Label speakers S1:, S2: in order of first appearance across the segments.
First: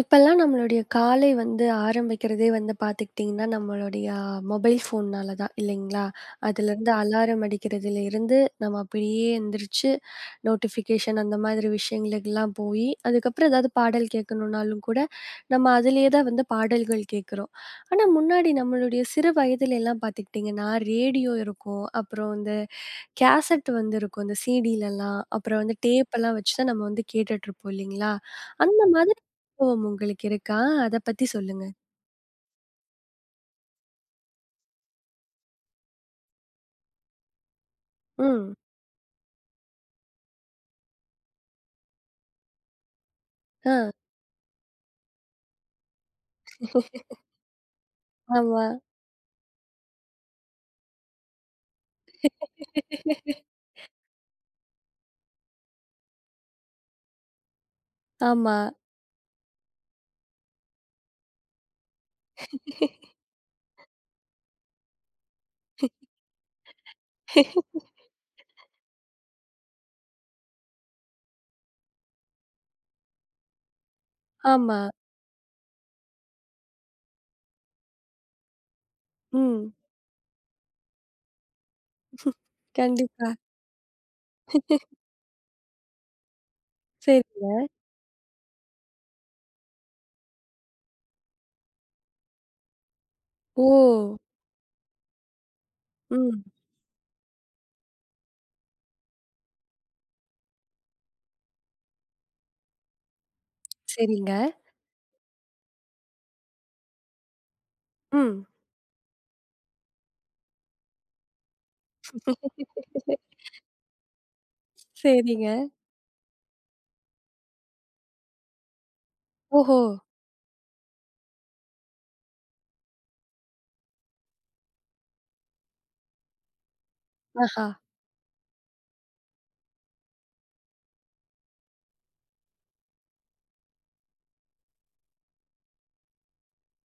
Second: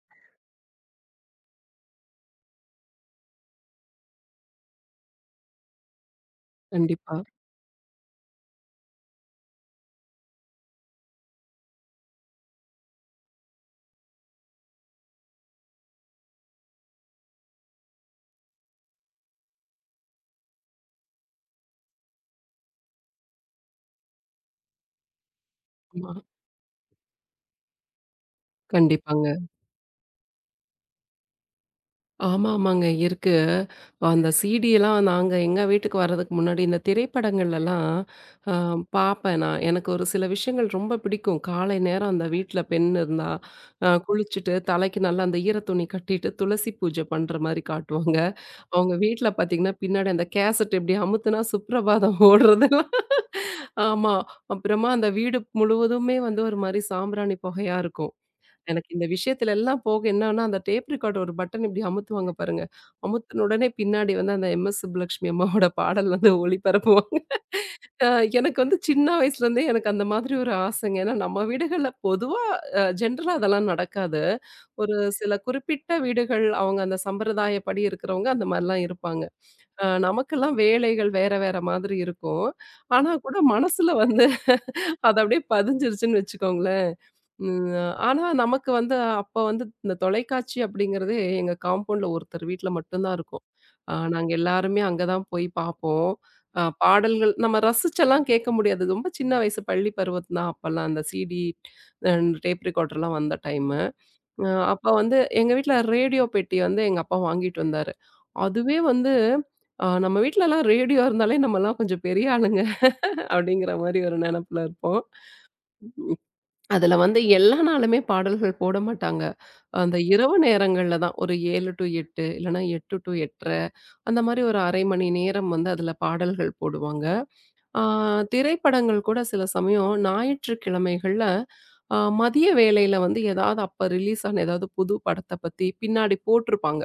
S1: இப்பல்லாம் நம்மளுடைய காலை வந்து ஆரம்பிக்கிறதே வந்து பார்த்துக்கிட்டிங்கன்னா, நம்மளுடைய மொபைல் ஃபோன்னால தான் இல்லைங்களா? அதுலேருந்து
S2: கண்டிப்பா.
S1: அலாரம் அடிக்கிறதுலேருந்து நம்ம அப்படியே எந்திரிச்சு நோட்டிஃபிகேஷன் அந்த மாதிரி விஷயங்களுக்கெல்லாம் போயி, அதுக்கப்புறம் ஏதாவது பாடல் கேட்கணுன்னாலும் கூட நம்ம அதிலேயே தான் வந்து பாடல்கள் கேட்குறோம். ஆனா, முன்னாடி நம்மளுடைய சிறு வயதிலெல்லாம் பார்த்துக்கிட்டிங்கன்னா, ரேடியோ இருக்கும். அப்புறம் இந்த கேசட் வந்து இருக்கும். அந்த சிடிலலாம், அப்புறம் வந்து
S2: ஆமா.
S1: டேப்பெல்லாம் வச்சு தான் நம்ம வந்து கேட்டுட்டுருப்போம் இல்லைங்களா? அந்த மாதிரி
S2: கண்டிப்பாங்க.
S1: அனுபவம் உங்களுக்கு இருக்கா? அத பத்தி சொல்லுங்க.
S2: ஆமா, ஆமாங்க இருக்கு. அந்த சீடியெல்லாம் நாங்க எங்க வீட்டுக்கு வர்றதுக்கு முன்னாடி இந்த திரைப்படங்கள்லலாம் அ
S1: ம்.
S2: பார்ப்பேன் நான். எனக்கு ஒரு சில விஷயங்கள் ரொம்ப பிடிக்கும். காலை நேரம் அந்த வீட்ல பெண் இருந்தா,
S1: ஆ.
S2: குளிச்சுட்டு தலைக்கு நல்லா அந்த ஈர துணி கட்டிட்டு துளசி பூஜை பண்ற மாரி காட்டுவாங்க.
S1: ஆமா.
S2: அவங்க வீட்ல பார்த்தீங்கன்னா, பின்னாடி அந்த கேசட் இப்படி அமுத்துனா சுப்ரபாதம் ஓடுறதெல்லாம். ஆமா. அப்புறமா அந்த வீடு முழுவதுமே வந்து ஒரு மாரி சாம்பிராணி புகையா இருக்கும்.
S1: ஆமா.
S2: எனக்கு இந்த விஷயத்துல எல்லாம் போக என்னன்னா, அந்த டேப் ரெக்கார்ட் ஒரு பட்டன் இப்படி அமுத்துவாங்க பாருங்க. அமுத்துன உடனே பின்னாடி வந்து அந்த எம்.எஸ். சுப்புலட்சுமி அம்மாவோட பாடல் வந்து ஒளிபரப்புவாங்க. அ எனக்கு வந்து சின்ன வயசுலேருந்தே எனக்கு அந்த மாதிரி ஒரு ஆசைங்க. ஏன்னா நம்ம வீடுகள்ல பொதுவா ஜென்ரலா அதெல்லாம் நடக்காது.
S1: ஆமா.
S2: ஒரு சில குறிப்பிட்ட வீடுகள் அவங்க அந்த சம்பிரதாயப்படி இருக்கிறவங்க அந்த மாரிலாம் இருப்பாங்க.
S1: ம்.
S2: நமக்கெல்லாம் வேலைகள் வேற வேற மாதிரி இருக்கும். ஆனா
S1: கண்டிப்பா.
S2: கூட மனசுல வந்து அது அப்படியே பதிஞ்சிருச்சுன்னு வச்சுக்கோங்களேன்.
S1: சரிங்க.
S2: ம். ஆனா நமக்கு வந்து அப்ப வந்து இந்த தொலைக்காட்சி அப்படிங்கிறதே எங்க காம்பவுண்ட்ல ஒருத்தர் வீட்ல மட்டும் தான் இருக்கும்.
S1: ஓ!
S2: நாங்க எல்லாருமே அங்க தான் போய் பார்ப்போம்.
S1: ம்.
S2: பாடல்கள் நம்ம ரசிச்செல்லாம் கேட்க முடியாது. ரொம்ப சின்ன வயசு பள்ளி பருவம் தான் அப்பல்லாம் அந்த சிடி அ டேப் ரெக்கார்டர்லாம் வந்த டைமு.
S1: சரிங்க.
S2: அ அப்ப வந்து எங்க வீட்ல ரேடியோ பெட்டி வந்து எங்க அப்பா வாங்கிட்டு வந்தாரு.
S1: ம்.
S2: அதுவே வந்து நம்ம வீட்லலாம் ரேடியோ இருந்தாலே நம்மலாம் கொஞ்சம் பெரிய ஆளுங்க அப்படிங்கிற மாரி ஒரு நெனப்புல இருப்போம்.
S1: சரிங்க.
S2: அதுல வந்து எல்லா நாளுமே பாடல்கள் போட மாட்டாங்க.
S1: ஓஹோ!
S2: அந்த இரவு நேரங்கள்ல தான் ஒரு 7 டூ 8 இல்லன்னா 8 டூ 8:30 அந்த மாரி ஒரு 1/2 மணி நேரம் வந்து அதுல பாடல்கள் போடுவாங்க.
S1: ஆஹா!
S2: ஆ திரைப்படங்கள் கூட சில சமயம் ஞாயிற்றுக்கிழமைகள்ல மதிய வேளையில வந்து ஏதாவது அப்ப ரிலீஸ் ஆன ஏதாவது புது படத்த பத்தி பின்னாடி போட்டிருப்பாங்க.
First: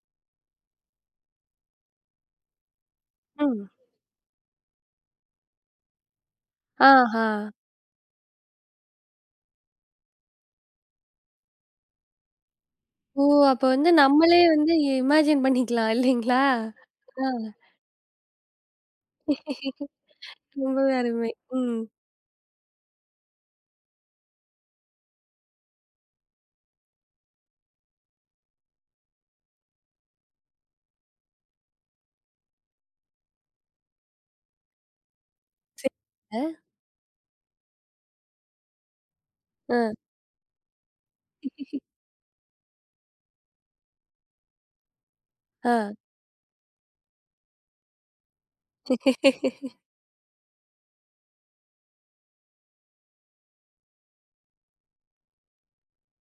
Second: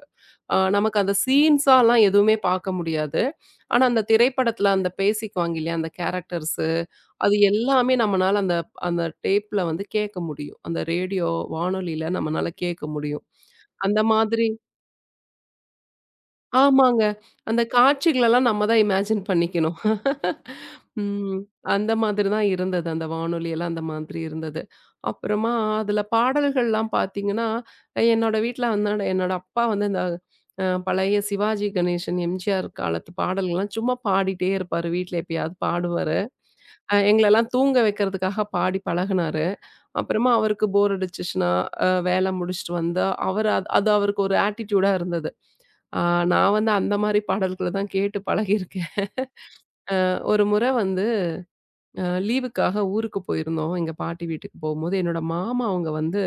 S2: நமக்கு அந்த சீன்ஸாலாம் எதுவுமே பார்க்க முடியாது.
S1: ம்.
S2: ஆனா அந்த திரைப்படத்துல அந்த பேசிக்குவாங்க இல்லையா? அந்த கேரக்டர்ஸு
S1: ஆஹா!
S2: அது எல்லாமே நம்மனால அந்த அந்த டேப்ல வந்து கேட்க முடியும். அந்த ரேடியோ வானொலியில நம்மனால கேட்க
S1: ஓ!
S2: முடியும்.
S1: அப்ப வந்து
S2: அந்த
S1: நம்மளே
S2: மாதிரி
S1: வந்து இமேஜின் பண்ணிக்கலாம் இல்லைங்களா?
S2: ஆமாங்க.
S1: ஆ.
S2: அந்த காட்சிகளெல்லாம் நம்ம தான் இமேஜின் பண்ணிக்கணும்.
S1: ரொம்பவே அருமை.
S2: ம்.
S1: ம்.
S2: அந்த மாதிரி தான் இருந்தது. அந்த வானொலி எல்லாம் அந்த மாதிரி இருந்தது. அப்புறமா அதில பாடல்கள்லாம் பார்த்தீங்கன்னா, என்னோட வீட்ல வந்து என்னோட அப்பா வந்து இந்த பழைய சிவாஜி கணேசன், எம்ஜிஆர் காலத்து பாடல்கள்லாம் சும்மா பாடிட்டே இருப்பாரு. வீட்ல எப்பயாவது பாடுவாரு.
S1: சரிங்க.
S2: எங்களெல்லாம் தூங்க வைக்கிறதுக்காக பாடி பழகுனாரு.
S1: ஆ,
S2: அப்புறமா அவருக்கு போர் அடிச்சுச்சுன்னா, வேல முடிச்சுட்டு வந்தா, அவரு அது அது அவருக்கு ஒரு ஆட்டிட்யூடா இருந்தது.
S1: ஆ.
S2: ஆ நான் வந்து அந்த மாரி பாடல்கள தான் கேட்டு பழகியிருக்கேன். ஒரு முறை வந்து லீவுக்காக ஊருக்கு போயிருந்தோம். எங்க பாட்டி வீட்டுக்கு போகும்போது, என்னோட மாமா அவங்க வந்து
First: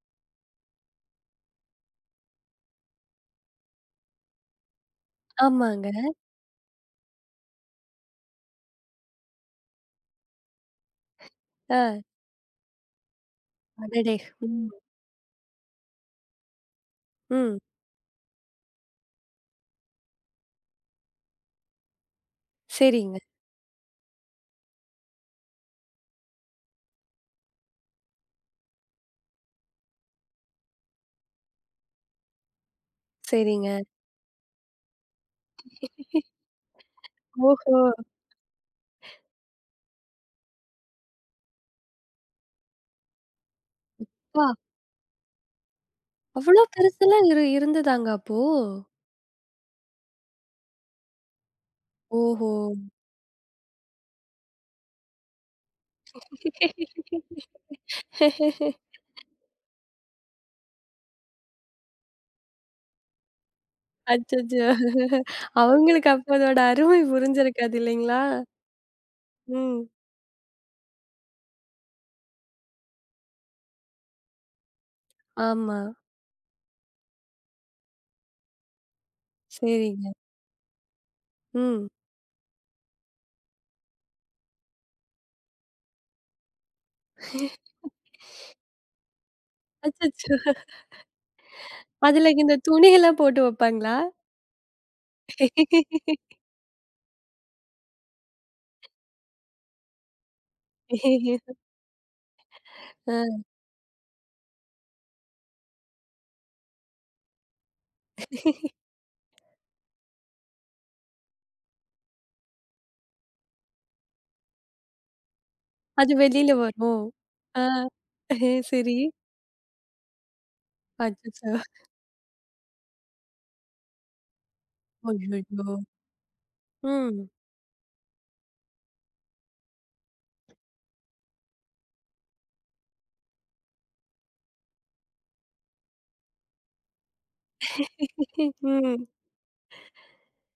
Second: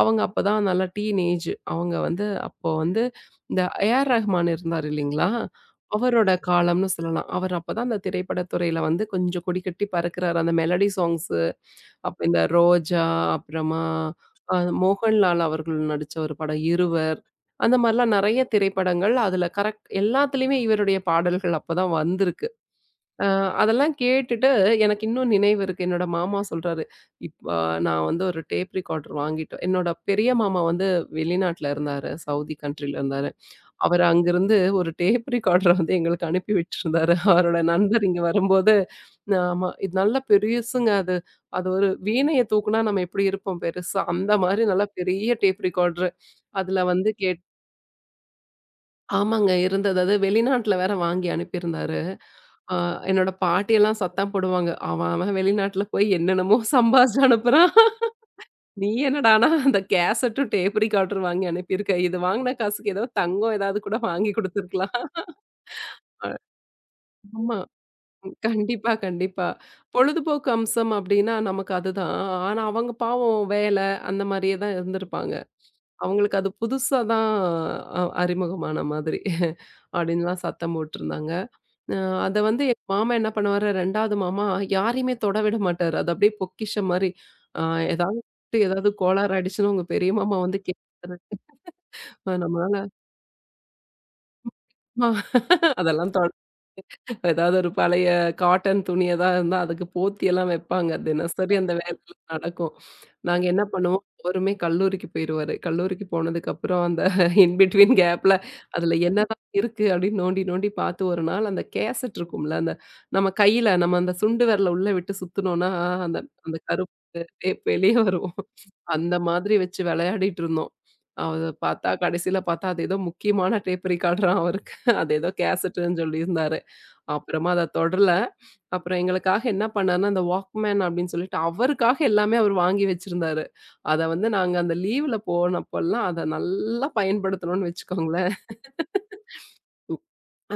S2: அவங்க அப்பதான் நல்லா டீனேஜ். அவங்க வந்து அப்போ வந்து இந்த ஏ.ஆர். ரஹ்மான் இருந்தார் இல்லைங்களா?
S1: ஆமாங்க.
S2: அவரோட காலம்னு சொல்லலாம். அவர் அப்பதான் அந்த திரைப்பட துறையில வந்து கொஞ்சம் கொடிகட்டி பறக்கிறாரு. அந்த மெலடி சாங்ஸ்
S1: ஆ.
S2: அப்ப இந்த ரோஜா, அப்புறமா
S1: அடடே!
S2: அ
S1: ம்,
S2: மோகன்லால் அவர்கள் நடிச்ச ஒரு படம் இருவர்.
S1: ம்.
S2: அந்த மாரிலாம் நெறைய திரைப்படங்கள், அதுல கரெக்ட் எல்லாத்துலயுமே இவருடைய பாடல்கள் அப்பதான் வந்திருக்கு.
S1: சரிங்க,
S2: அ அதெல்லாம் கேட்டுட்டு எனக்கு இன்னும் நினைவு இருக்கு. என்னோட மாமா சொல்றாரு, "இப்ப நான் வந்து ஒரு டேப் ரெக்கார்டர் வாங்கிட்டோம்." என்னோட பெரிய மாமா வந்து வெளிநாட்ல இருந்தாரு. சவுதி கண்ட்ரில இருந்தாரு.
S1: சரிங்க.
S2: அவரு அங்கிருந்து ஒரு டேப் ரெக்கார்டர வந்து எங்களுக்கு அனுப்பி வச்சிருந்தாரு. அவரோட
S1: ஓஹோ!
S2: நண்பர் இங்க வரும்போது, ஆமா. இது நல்ல பெருசுங்க அது. அது ஒரு வீணைய தூக்குனா நம்ம எப்படி இருப்போம் பெருசா, அந்த
S1: அப்பா!
S2: மாரி நல்லா பெரிய டேப் ரெக்கார்டரு.
S1: அவ்ளோ
S2: அதுல வந்து
S1: பெருசெல்லாம் இரு இருந்ததாங்க அப்போ?
S2: ஆமாங்க இருந்தது. அது வெளிநாட்டுல வேற வாங்கி அனுப்பியிருந்தாரு.
S1: ஓஹோ!
S2: ஆ என்னோட பாட்டியெல்லாம் சத்தம் போடுவாங்க. "அவன் அவன் வெளிநாட்டுல போய் என்னென்னமோ சம்பாதிச்சு அனுப்புறான். நீ என்னடான்னா அந்த கேசட்டும் டேப் ரெக்கார்டரும் வாங்கி அனுப்பியிருக்க. இது வாங்குன காசுக்கு ஏதோ தங்கம் ஏதாவது கூட வாங்கி
S1: அச்சச்சோ!
S2: குடுத்துருக்கலாம்."
S1: அவங்களுக்கு அப்ப அதோட அருமை
S2: ஆமா.
S1: புரிஞ்சிருக்காது இல்லைங்களா?
S2: கண்டிப்பா, கண்டிப்பா.
S1: ம்.
S2: பொழுதுபோக்கு அம்சம் அப்டின்னா நமக்கு அதுதான். ஆனா அவங்க பாவம் வேலை அந்த மாரியே தான் இருந்திருப்பாங்க.
S1: ஆமா.
S2: அவங்களுக்கு அது புதுசா தான் அறிமுகமான மாதிரி
S1: சரிங்க.
S2: அப்டின்லாம் சத்தம் போட்டுருந்தாங்க.
S1: ம்.
S2: அ அத வந்து எங்க மாமா என்ன பண்ணுவாரு, 2வது மாமா யாரையுமே தொட விட மாட்டாரு. அது அப்டியே பொக்கிஷம் மாரி. அ ஏதாவது ஏதாவது கோளாறு ஆயிடுச்சுன்னு உங்க பெரிய
S1: அச்சச்சோ!
S2: மாமா வந்து கேட்பாரு.
S1: அதுல இந்த
S2: நம்மளால
S1: துணியெல்லாம் போட்டு வைப்பாங்களா?
S2: அதெல்லாம் ஏதாவது ஒரு பழைய காட்டன் துணி ஏதாவது இருந்தா, அதுக்கு போத்தி எல்லாம் வைப்பாங்க. தினசரி அந்த வேலைலாம் நடக்கும்.
S1: ஆ.
S2: நாங்க என்ன பண்ணுவோம், அவருமே கல்லூரிக்கு போயிருவாரு. கல்லூரிக்கு போனதுக்கப்புறம் அந்த இன் பிட்வீன் கேப்ல அதுல என்னதான் இருக்கு அப்படின்னு நோண்டி நோண்டி பார்த்து ஒரு நாள் அந்த கேசட் இருக்கும்ல, அந்த நம்ம கையில நம்ம அந்த சுண்டு விரல உள்ள விட்டு சுத்துனோம்னா,
S1: அது
S2: அந்த
S1: வெளில
S2: அந்த கருப்பு
S1: வரும். ஆ.
S2: டேப் வெளிய வரும்.
S1: சரி.
S2: அந்த மாதிரி வச்சு விளையாடிட்டு இருந்தோம். அத
S1: அச்சச்சோ!
S2: பார்த்தா கடைசியில பார்த்தா அது ஏதோ முக்கியமான டேப் ரிகார்டராம் அவருக்கு. அது ஏதோ
S1: அய்யய்யோ!
S2: கேசட்டுன்னு சொல்லியிருந்தாரு.
S1: ம்.
S2: அப்புறமா அத தொடரல. அப்புறம் எங்களுக்காக என்ன பண்ணாருன்னா, அந்த வாக்மேன் அப்படின்னு சொல்லிட்டு அவருக்காக எல்லாமே அவரு வாங்கி வச்சிருந்தாரு. அத வந்து நாங்க அந்த லீவ்ல போனப்பல்லாம் அத நல்லா பயன்படுத்துனோம்னு வச்சுக்கோங்களேன்.
S1: ம்.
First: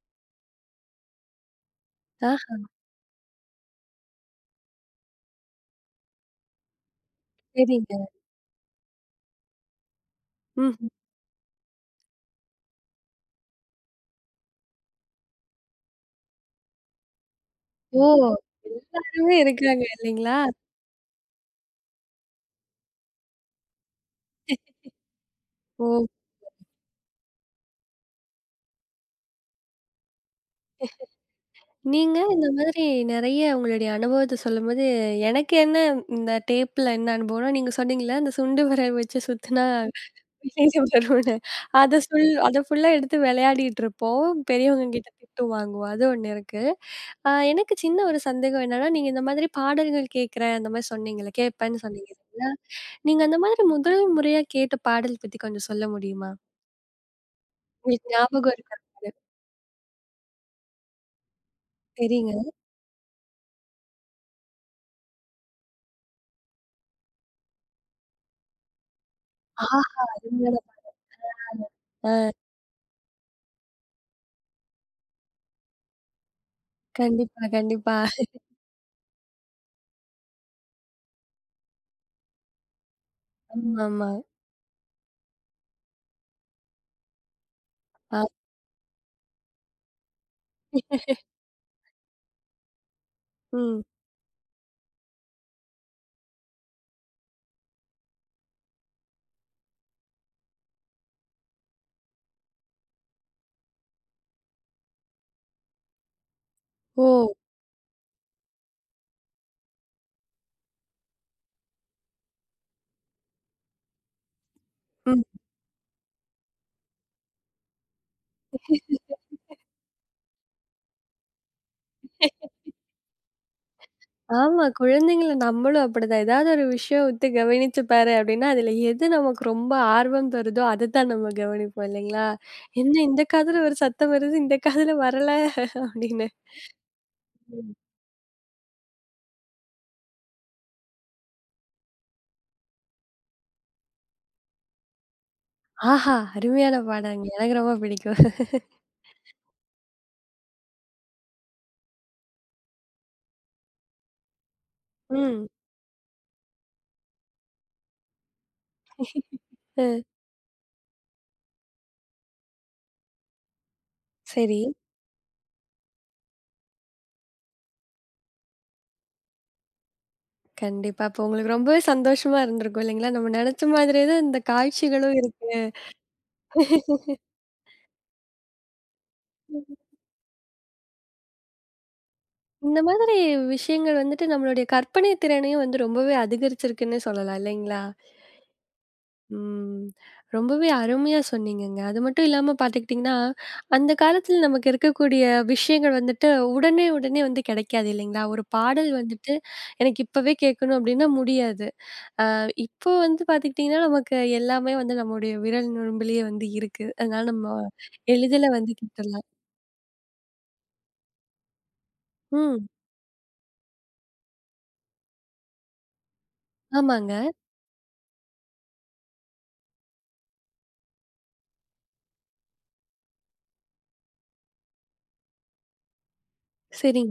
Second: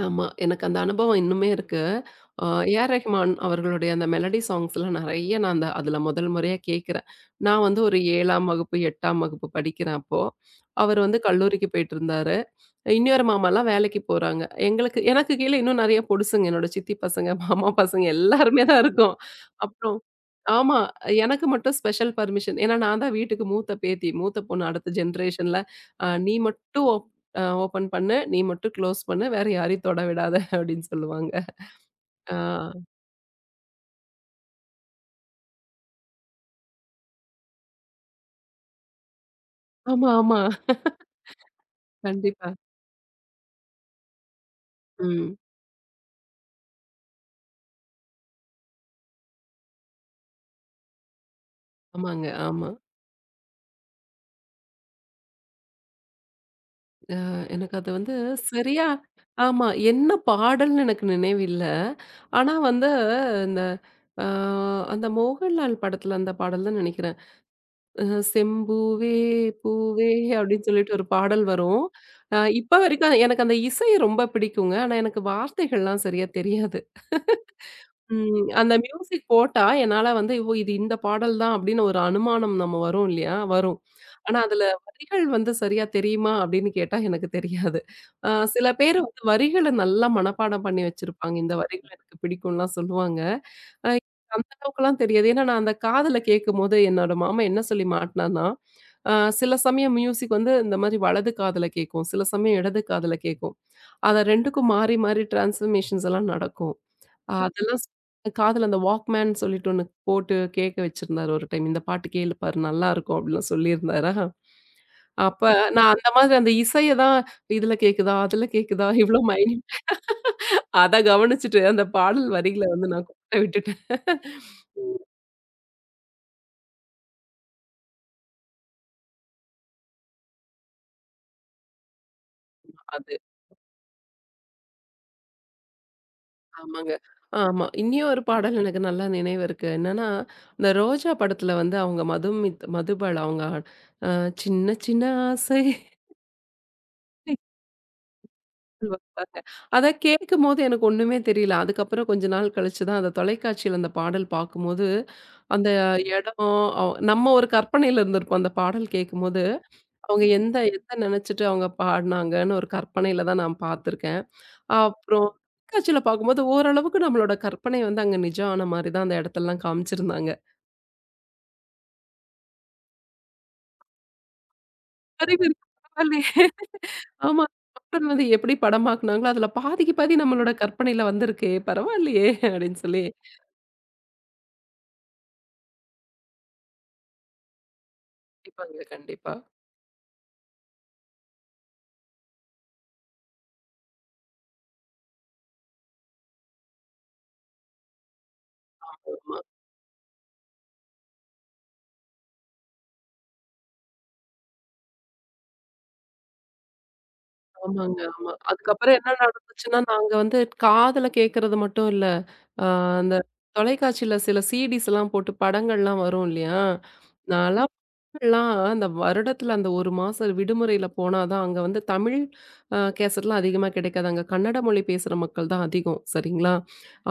S2: ஆமா. எனக்கு அந்த அனுபவம் இன்னுமே இருக்கு.
S1: ஆ,
S2: அ ஏஆர் ரஹ்மான் அவர்களுடைய அந்த மெலடி சாங்ஸ்லாம் நெறைய நான் அந்த அதுல முதல் முறையா கேட்கிறேன். நான் வந்து
S1: சரிங்க.
S2: ஒரு 7ஆம் வகுப்பு, 8ஆம் வகுப்பு படிக்கிறேன் அப்போ.
S1: ம்ஹ்ம்.
S2: அவரு வந்து கல்லூரிக்கு போயிட்டு இருந்தாரு. இன்னொரு மாமாலாம் வேலைக்கு போறாங்க. எங்களுக்கு எனக்கு கீழ இன்னும் நெறைய பொடுசுங்க. என்னோட சித்தி பசங்க, மாமா பசங்க
S1: ஓ!
S2: எல்லாருமே தான் இருக்கோம்.
S1: எல்லாருமே இருக்காங்க
S2: அப்புறம்
S1: இல்லைங்களா?
S2: ஆமா. எனக்கு மட்டும் ஸ்பெஷல் பர்மிஷன். ஏன்னா நான் தான் வீட்டுக்கு மூத்த பேத்தி. மூத்த பொண்ணு அடுத்த ஜென்ரேஷன்ல.
S1: ஓ!
S2: அ நீ மட்டும் ஓப் அ ஓப்பன் பண்ணு. நீ மட்டும் க்ளோஸ் பண்ணு. வேற யாரையும் தொட விடாத அப்படின்னு சொல்லுவாங்க.
S1: நீங்க
S2: ஆ.
S1: இந்த மாதிரி நெறைய உங்களுடைய அனுபவத்த சொல்லும்போது, எனக்கு என்ன இந்த டேப்ல என்ன அனுபவம்னா, நீங்க சொன்னீங்கல்ல, அந்த சுண்டு விரல் வச்சு சுத்துனா
S2: ஆமா, ஆமா.
S1: வெளியில வரும்னு அத சொல்
S2: கண்டிப்பா.
S1: அத ஃபுல்லா எடுத்து விளையாடிட்டுருப்போம். பெரியவங்க கிட்ட
S2: ம்.
S1: திட்டு வாங்குவோம். அது ஒண்ணு இருக்கு. எனக்கு சின்ன ஒரு சந்தேகம் என்னன்னா, நீங்க இந்த மாதிரி பாடல்கள் கேட்கிறேன் அந்த மாரி சொன்னீங்கல்ல, கேட்பேன்னு சொன்னீங்க
S2: ஆமாங்க.
S1: இல்லைங்களா?
S2: ஆமா.
S1: நீங்க அந்த மாதிரி முதல் முறையா கேட்ட பாடல் பத்தி கொஞ்சம் சொல்ல முடியுமா?
S2: எனக்கு அது
S1: உங்களுக்கு
S2: வந்து
S1: ஞாபகம் இருக்கா?
S2: சரியா ஆமா. என்ன பாடல்ன்னு எனக்கு நினைவில்ல.
S1: சரிங்க.
S2: ஆனா வந்து இந்த அ அந்த மோகன்லால் படத்துல அந்த பாடல் தான் நெனைக்கிறேன். அ "செம்பூவே
S1: ஆஹா!
S2: பூவே"
S1: அருமையான.
S2: அப்படின்னு சொல்லிட்டு ஒரு பாடல் வரும்.
S1: அ
S2: இப்ப வரைக்கும் எனக்கு அந்த இசை ரொம்ப பிடிக்குங்க. ஆனா எனக்கு வார்த்தைகள்லாம் சரியா தெரியாது.
S1: கண்டிப்பா, கண்டிப்பா.
S2: ம். அந்த மியூசிக் போட்டா என்னால வந்து, ஓ! இது இந்த பாடல் தான் அப்படின்னு ஒரு அனுமானம் நம்ம வரும் இல்லையா? வரும்.
S1: ஆமாமா.
S2: ஆனா அதுல வரிகள் வந்து சரியா தெரியுமா? அப்படின்னு கேட்டா எனக்கு தெரியாது.
S1: அ
S2: அ சில பேர் வந்து வரிகள நல்லா மனப்பாடம் பண்ணி வச்சிருப்பாங்க. இந்த வரிகள் எனக்கு பிடிக்கும்லாம் சொல்லுவாங்க.
S1: ம்.
S2: எனக்கு அந்த அளவுக்குலாம் தெரியாது. ஏன்னா நான் அந்த காதுல கேட்கும்போது என்னோட மாமா என்ன சொல்லி மாட்டுனான்னா, அ சில சமயம் மியூசிக் வந்து இந்த மாரி வலது காதுல கேட்கும். சில சமயம் இடது காதுல கேட்கும். அத 2க்கும் மாறி மாறி டிரான்ஸ்ஃபர்மேஷன்ஸ் எல்லாம் நடக்கும்.
S1: ஓ!
S2: அதெல்லாம் காதுல அந்த வாக்மேன் சொல்லிட்டு ஒண்ணு போட்டு கேட்க வச்சிருந்தாரு ஒரு டைம். இந்த பாட்டு கேளு பாரு நல்லாருக்கும் அப்டிலாம் சொல்லியிருந்தாரா.
S1: ம்.
S2: அப்ப நான் அந்த மாதிரி அந்த இசைய தான் இதுல கேக்குதா? அதுல கேக்குதா? இவ்ளோ மைன்யூட் அத கவனிச்சுட்டு அந்த பாடல் வரிகள வந்து நான் கொட்ட விட்டுட்டேன்.
S1: ஆமா. குழந்தைங்கள நம்மளும் அப்படிதான். ஏதாவது ஒரு விஷயம் உத்து கவனிச்சு பாரு அப்படின்னா, அதுல எது நமக்கு ரொம்ப ஆர்வம் தருதோ, அதத்தான் நம்ம கவனிப்போம் இல்லைங்களா? என்ன
S2: அது
S1: இந்த காதுல ஒரு சத்தம் வருது, இந்த காதுல வரல அப்படின்னு.
S2: ஆமாங்க. ஆமா.
S1: ம்.
S2: இன்னியும் ஒரு பாடல் எனக்கு நல்லா நினைவு இருக்கு. என்னன்னா, இந்த ரோஜா படத்துல வந்து அவங்க மதுமித் மதுபாலா அவங்க அ சின்ன சின்ன ஆசை
S1: ஆஹா! அருமையான பாடங்க. எனக்கு ரொம்ப பிடிக்கும்.
S2: வைப்பாங்க. அத கேட்கும்போது எனக்கு ஒண்ணுமே தெரியல. அதுக்கப்புறம் கொஞ்ச நாள் கழிச்சு தான் அந்த தொலைக்காட்சியில அந்த பாடல் பார்க்கும்போது,
S1: ம்.
S2: அந்த இடம் நம்ம ஒரு கற்பனையில இருந்திருப்போம். அந்த பாடல் கேட்கும்போது,
S1: அ
S2: அவங்க எத நினைச்சுட்டு அவங்க பாடுனாங்கன்னு ஒரு கற்பனையில தான் நான் பார்த்துருக்கேன்.
S1: சரி.
S2: அப்புறம் தொலைக்காட்சியில பார்க்கும்போது ஓரளவுக்கு நம்மளோட கற்பனை வந்து அங்க நிஜம் ஆன மாரி தான் அந்த இடத்தெல்லாம் காமிச்சிருந்தாங்க.
S1: கண்டிப்பா. அப்போ உங்களுக்கு ரொம்பவே சந்தோஷமா இருந்திருக்கும் இல்லைங்களா? நம்ம நெனச்ச மாதிரியே தான் இந்த காட்சிகளும்
S2: நெறைய பேர்
S1: இருக்கு.
S2: பரவாயில்லையே! ஆமா. பாடல் வந்து எப்படி படமாக்குனாங்களோ, அதில பாதிக்கு பாதி நம்மளோட கற்பனையில வந்திருக்கே! பரவாயில்லையே! அப்படின்னு
S1: இந்த
S2: சொல்லி
S1: மாதிரி விஷயங்கள் வந்துட்டு நம்மளுடைய கற்பனை திறனையும் வந்து ரொம்பவே அதிகரிச்சிருக்குன்னே சொல்லலாம் இல்லைங்களா?
S2: கண்டிப்பாங்க, கண்டிப்பா.
S1: ம். ரொம்பவே அருமையா சொன்னீங்கங்க. அது மட்டும் இல்லாம பார்த்துக்கிட்டிங்கன்னா, அந்த காலத்துல நமக்கு இருக்கக்கூடிய விஷயங்கள் வந்துட்டு உடனே உடனே வந்து கிடைக்காது இல்லைங்களா? ஒரு பாடல் வந்துட்டு
S2: ஆமா,
S1: எனக்கு இப்பவே கேட்கணும் அப்டின்னா முடியாது. இப்போ வந்து பார்த்துக்கிட்டிங்கன்னா, நமக்கு எல்லாமே வந்து நம்முடைய விரல் நுரம்பிலேயே வந்து இருக்கு. அதனால நம்ம
S2: ஆமாங்க, ஆமா.
S1: எளிதில வந்து
S2: அதுக்கப்புறம் என்ன
S1: கேட்டுறலாம்.
S2: நடந்துச்சுன்னா, நாங்க வந்து காதுல கேட்கறது மட்டும் இல்ல. அ
S1: ம்.
S2: அந்த தொலைக்காட்சியில சில சீடிஸ்லாம் போட்டு படங்கள்லாம் வரும் இல்லையா?
S1: ஆமாங்க.
S2: நான்லாம் படங்கள்லாம் அந்த வருடத்துல அந்த 1 மாசம் விடுமுறையில போனா தான் அங்க வந்து தமிழ் கேசட்லாம் அதிகமா கிடைக்காது. அங்க கன்னட மொழி பேசுற மக்கள் தான் அதிகம். சரிங்களா?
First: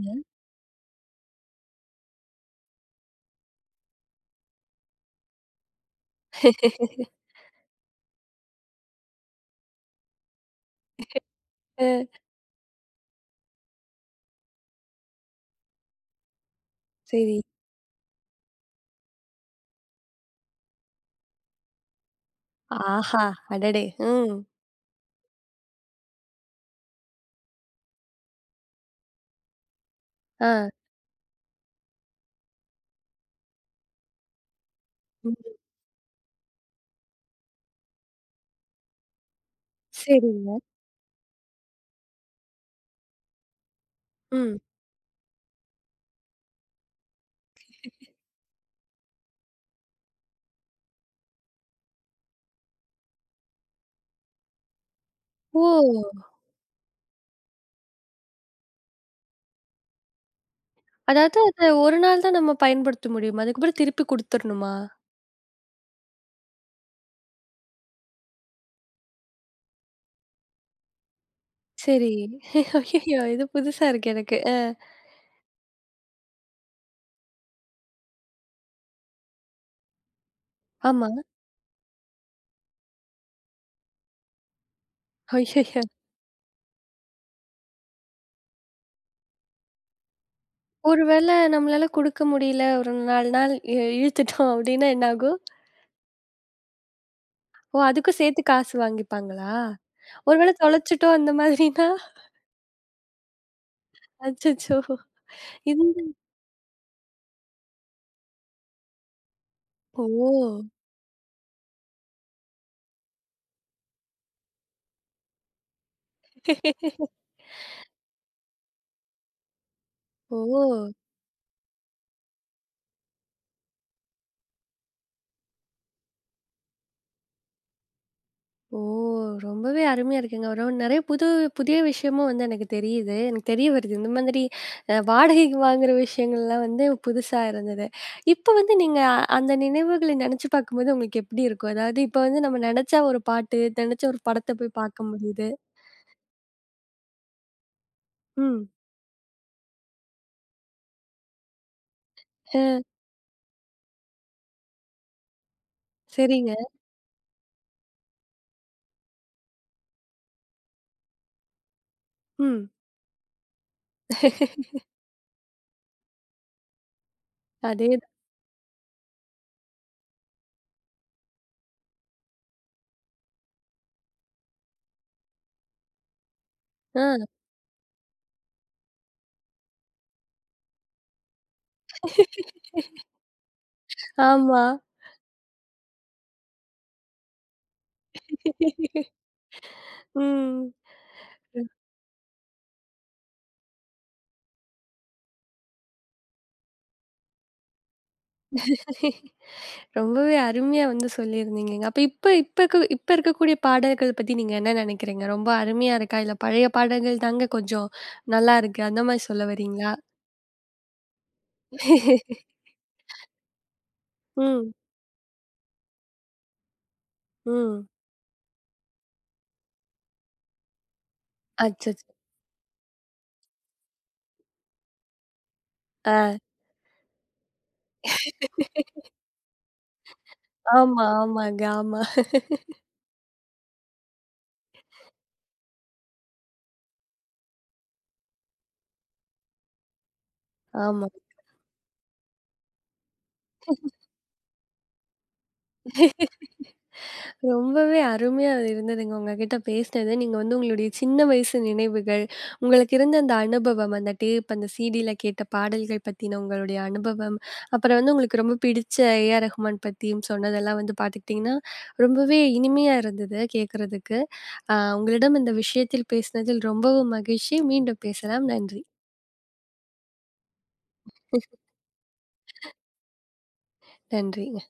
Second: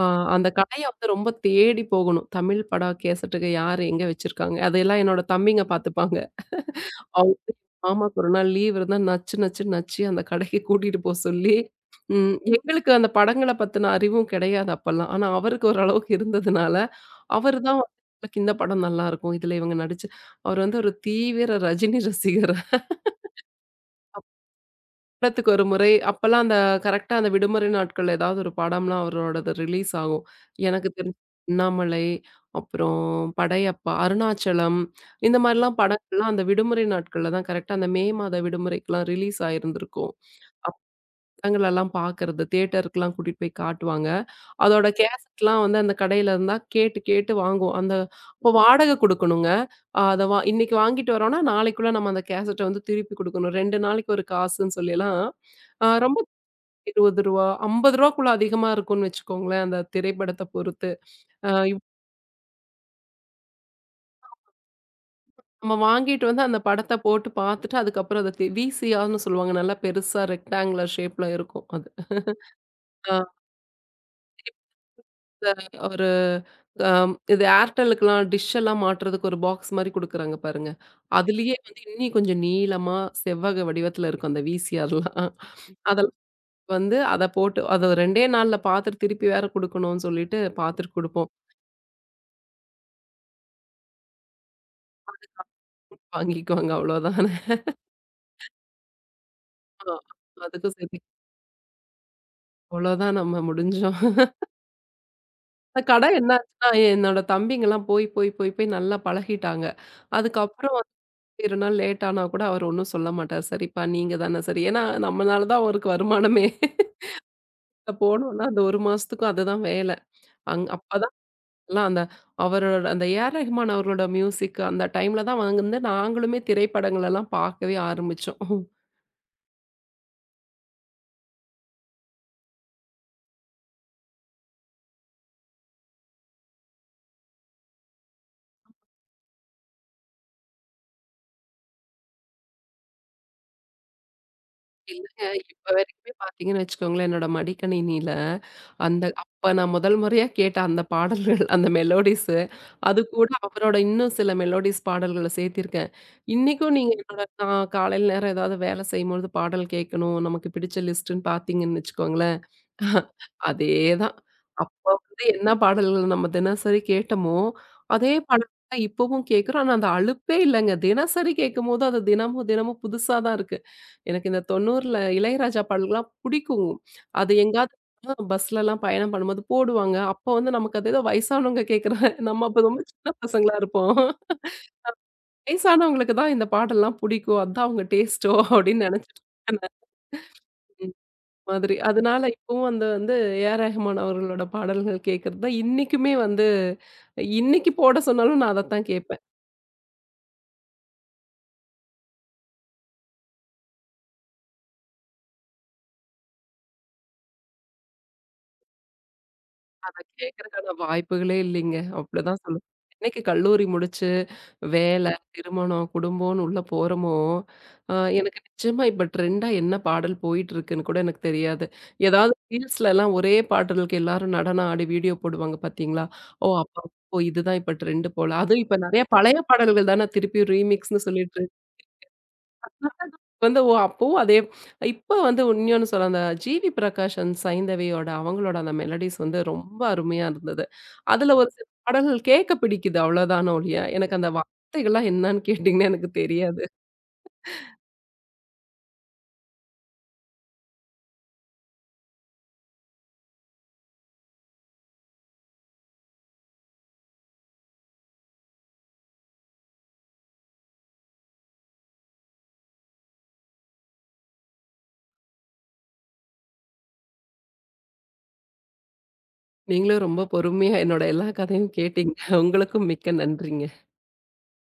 S2: அ அந்த கடைய வந்து ரொம்ப தேடி போகணும். தமிழ் பட கேசட்டுக்கு யார் எங்க வச்சிருக்காங்க? அதையெல்லாம் என்னோட தம்பிங்க பார்த்துப்பாங்க. அவங்க மாமாக்கு ஒரு நாள் லீவ் இருந்தா நச்சு நச்சு நச்சு அந்த கடைக்கு கூட்டிட்டு போ சொல்லி,
S1: அ
S2: ம் எங்களுக்கு அந்த படங்கள பத்தின அறிவும் கிடையாது அப்பல்லாம். ஆனா அவருக்கு ஓரளவுக்கு இருந்ததுனால,
S1: சரி.
S2: அவரு தான் வந்து, "உங்களுக்கு இந்த படம் நல்லாருக்கும். இதுல இவங்க நடிச்சு அவர் வந்து ஒரு தீவிர ரஜினி ரசிகர்
S1: ஆஹா! அடடே! ம்.
S2: வாரத்துக்கு ஒரு முறை, அப்பலாம் அந்த கரெக்ட்டா அந்த விடுமுறை நாட்கள்ல ஏதாவது ஒரு படம்லாம் அவரோடது ரிலீஸ் ஆகும்.
S1: ஆ.
S2: எனக்கு தெரிஞ்சு அண்ணாமலை, அப்புறம் படையப்பா, அருணாச்சலம் இந்த
S1: ம்.
S2: மாரிலாம் படங்கள்லாம் அந்த விடுமுறை நாட்கள்ல தான் கரெக்ட்டா அந்த மே மாத விடுமுறைக்குலாம் ரிலீஸ் ஆயிருந்திருக்கும்.
S1: சரிங்க.
S2: படங்களெல்லாம் பார்க்கறது, தியேட்டருக்குலாம் கூட்டிட்டு போய் காட்டுவாங்க.
S1: ம்.
S2: அதோட கேசட்லாம் வந்து அந்த கடையில இருந்தா கேட்டு கேட்டு வாங்குவோம். அந்த அப்போ வாடகை குடுக்கணுங்க. அத வா இன்னைக்கு வாங்கிட்டு வரோம்னா, நாளைக்குள்ள நம்ம அந்த கேசட்ட வந்து திருப்பி குடுக்கணும். 2 நாளைக்கு ஒரு காசுன்னு சொல்லிலாம்,
S1: ஓ!
S2: ரொம்ப ரூ. 20 ரூ. 50க்குள்ள அதிகமா இருக்கும்னு வச்சுக்கோங்களேன், அந்த திரைப்படத்த பொறுத்து.
S1: அதாவது
S2: அ
S1: அத
S2: இப்
S1: ஒரு நாள் தான் நம்ம பயன்படுத்த முடியுமா? அதுக்கப்புறம் திருப்பி குடுத்துரணுமா?
S2: நம்ம வாங்கிட்டு வந்து அந்த படத்த போட்டு பார்த்துட்டு, அதுக்கப்புறம் அத தி விசிஆர்ன்னு சொல்லுவாங்க. நல்லா பெருசா ரெக்டாங்குலர் ஷேப்ல இருக்கும் அது.
S1: சரி.
S2: அ
S1: ஐயய்யோ! இது புதுசா இருக்கு எனக்கு. அ.
S2: அந்த ஒரு இது ஏர்டெலுக்குலாம் டிஷ் எல்லாம் மாட்டுறதுக்கு ஒரு பாக்ஸ் மாரி குடுக்குறாங்க பாருங்க.
S1: ஆமா.
S2: அதுலயே வந்து இன்னி கொஞ்சம் நீளமா செவ்வக வடிவத்துல இருக்கும் அந்த விசிஆர்லாம்.
S1: ஐயய்யோ!
S2: அதெல்லாம் வந்து அத போட்டு அத 2டே நாள்ல பார்த்துட்டு திருப்பி வேற குடுக்கணும்னு சொல்லிட்டு பார்த்துட்டு
S1: ஒரு வேள
S2: குடுப்போம்.
S1: நம்மளால குடுக்க முடியல ஒரு 4 நாள் இழுத்துட்டோம் அப்டின்னா என்ன ஆகும்?
S2: வாங்கிக்குவாங்க அவ்வளோதான்.
S1: ஓ! அதுக்கும் சேர்த்து காசு வாங்கிப்பாங்களா?
S2: ஆ.
S1: ஒரு வேள
S2: அதுக்கும் சரி.
S1: தொலைச்சுட்டோம் அந்த மாதிரினா?
S2: அவ்வளோதான் நம்ம முடிஞ்சோம்.
S1: அச்சச்சோ!
S2: அந்த
S1: இந்த
S2: கடை என்ன ஆச்சுன்னா, என்னோட தம்பிங்கலாம் போய், போய், போய், போய் நல்லா பழகிட்டாங்க.
S1: ஓ!
S2: அதுக்கப்புறம் வந்து 2 நாள் லேட் ஆனா கூட அவர் ஒண்ணும் சொல்ல மாட்டாரு. சரிப்பா நீங்க தானே சரி. ஏன்னா நம்மனால தான் அவருக்கு வருமானமே. போனோம்னா அந்த 1 மாசத்துக்கும் அதுதான் வேலை.
S1: ஓ!
S2: அப்பதான் எல்லாம் அந்த அவரோட அந்த ஏஆர் ரஹ்மான் அவர்களோட மியூசிக் அந்த டைம்ல தான் வந்து நாங்களுமே திரைப்படங்களெல்லாம் பார்க்கவே ஆரம்பிச்சோம்.
S1: ஓ! ரொம்பவே அருமையா இருக்குங்க. ஒரு நெறைய புது புதிய விஷயமும் வந்து எனக்கு தெரியுது. எனக்கு தெரிய வருது. இந்த மாதிரி வாடகைக்கு வாங்குற விஷயங்கள்லாம் வந்து புதுசா இருந்தது. இப்ப வந்து நீங்க அந்த நினைவுகள நெனச்சு பார்க்கும்போது உங்களுக்கு எப்படி இருக்கும்? அதாவது இப்ப வந்து நம்ம நெனச்சா ஒரு பாட்டு, நெனச்ச ஒரு படத்த போய் பார்க்க
S2: இல்லங்க.
S1: முடியுது.
S2: இப்ப வரைக்குமே பார்த்தீங்கன்னு வச்சுக்கோங்களேன், என்னோட மடிக்கணினியில
S1: ம்.
S2: அந்த அப்ப நான் முதல் முறையா கேட்ட அந்த பாடல்கள், அந்த மெலோடிஸு,
S1: அ
S2: அது கூட அவரோட இன்னும் சில மெலோடிஸ் பாடல்கள சேர்த்திருக்கேன்.
S1: சரிங்க.
S2: இன்னைக்கும் நீங்க என்னோட நான் காலையில நேரம் ஏதாவது வேலை செய்யும்பொழுது பாடல் கேட்கணும், நமக்கு பிடிச்ச லிஸ்ட்டுன்னு பார்த்தீங்கன்னு வச்சுக்கோங்களேன்,
S1: ம்.
S2: அதேதான். அப்ப வந்து என்ன பாடல்கள் நம்ம தினசரி கேட்டோமோ,
S1: அதேதான்.
S2: அதே பாடல் தான் இப்பவும் கேட்கிறோம். ஆனா அந்த அலுப்பே இல்லங்க. தினசரி கேட்கும்போது அது தினமும் தினமும் புதுசா தான் இருக்கு. எனக்கு இந்த 90ல இளையராஜா பாடல்கள்லாம் பிடிக்கும். அது
S1: ஆ.
S2: எங்கேயாவது பஸ்லலாம் பயணம் பண்ணும்போது போடுவாங்க. அப்போ வந்து நமக்கு அது ஏதோ வயசானவங்க கேட்குற நம்ம அப்ப ரொம்ப சின்ன பசங்களா இருப்போம்.
S1: ஆமா.
S2: வயசானவங்களுக்கு தான் இந்த பாடல்லாம் பிடிக்கும். அதான் அவங்க டேஸ்ட்டோ அப்படின்னு நினைச்சிட்டு இருக்காங்க.
S1: ம்.
S2: மாதிரி. அதனால இப்பவும் அந்த வந்து ஏ.ஆர். ரஹ்மான் அவர்களோட பாடல்கள் கேட்கறது தான் இன்னைக்குமே வந்து இன்னைக்கு போட சொன்னாலும் நான் அதத்தான் கேட்பேன்.
S1: ரொம்பவே அருமையா வந்து சொல்லியிருந்தீங்கங்க. அப்ப இப்ப இப்ப இருக்க இப்ப இருக்கக்கூடிய பாடல்கள் பத்தி நீங்க என்ன நினைக்கிறீங்க? ரொம்ப அருமையா இருக்கா? இல்ல பழைய பாடல்கள் தாங்க கொஞ்சம் நல்லா இருக்கு. அந்த மாரி சொல்ல வரீங்களா?
S2: அத கேட்கறக்கான வாய்ப்புகளே இல்லைங்க. அப்படிதான் சொல்லணும். என்னைக்கு கல்லூரி முடிச்சு
S1: ம்,
S2: வேலை, திருமணம், குடும்பம்னு உள்ள போறோமோ,
S1: ம்.
S2: அ எனக்கு நிச்சயமா இப்ப ட்ரெண்டா என்ன பாடல் போயிட்டு இருக்குன்னு கூட எனக்கு தெரியாது.
S1: அச்சச்சோ!
S2: ஏதாவது ரீல்ஸ்லலாம் ஒரே பாடலுக்கு எல்லாரும் நடனம் ஆடி வீடியோ போடுவாங்க பார்த்தீங்களா?
S1: ஆ.
S2: ஓ! அப்ப ஓ இதுதான் இப்ப ட்ரெண்ட் போல. அதுவும் இப்ப நெறைய பழைய பாடல்கள் தானே திருப்பி ரீமிக்ஸ்ன்னு
S1: ஆமா,
S2: சொல்லிட்டு
S1: ஆமாங்க. ஆமா,
S2: வந்து ஓ! அப்பவும் அதே இப்ப வந்து இன்னொன்னு சொல்ல அந்த ஜிவி பிரகாஷன், சைந்தவியோட அவங்களோட அந்த மெலடிஸ் வந்து ரொம்ப அருமையா இருந்தது.
S1: ஆமா.
S2: அதுல ஒரு சில பாடல்கள் கேட்க பிடிக்குது அவ்வளோதான ஒழிய, எனக்கு அந்த வார்த்தைகள்லாம் என்னன்னு கேட்டீங்கன்னா எனக்கு தெரியாது.
S1: ரொம்பவே அருமையா அது இருந்ததுங்க உங்ககிட்ட பேசினது. நீங்க வந்து உங்களுடைய சின்ன வயசு நினைவுகள், உங்களுக்கு இருந்த அந்த அனுபவம், அந்த டேப், அந்த சிடில கேட்ட பாடல்கள் பத்தின உங்களுடைய அனுபவம், அப்புறம் வந்து உங்களுக்கு ரொம்ப பிடிச்ச ஏ.ஆர். ரஹ்மான் பத்தியும் சொன்னதெல்லாம் வந்து பார்த்துக்கிட்டிங்கன்னா, ரொம்பவே இனிமையா இருந்தது கேட்கறதுக்கு. உங்களிடம் இந்த விஷயத்தில் பேசினதில் ரொம்பவும் மகிழ்ச்சி. மீண்டும் பேசலாம். நன்றி.
S2: நீங்களும் ரொம்ப பொறுமையா என்னோட எல்லா கதையும் கேட்டீங்க. உங்களுக்கும் மிக்க நன்றிங்க.
S1: நன்றிங்க.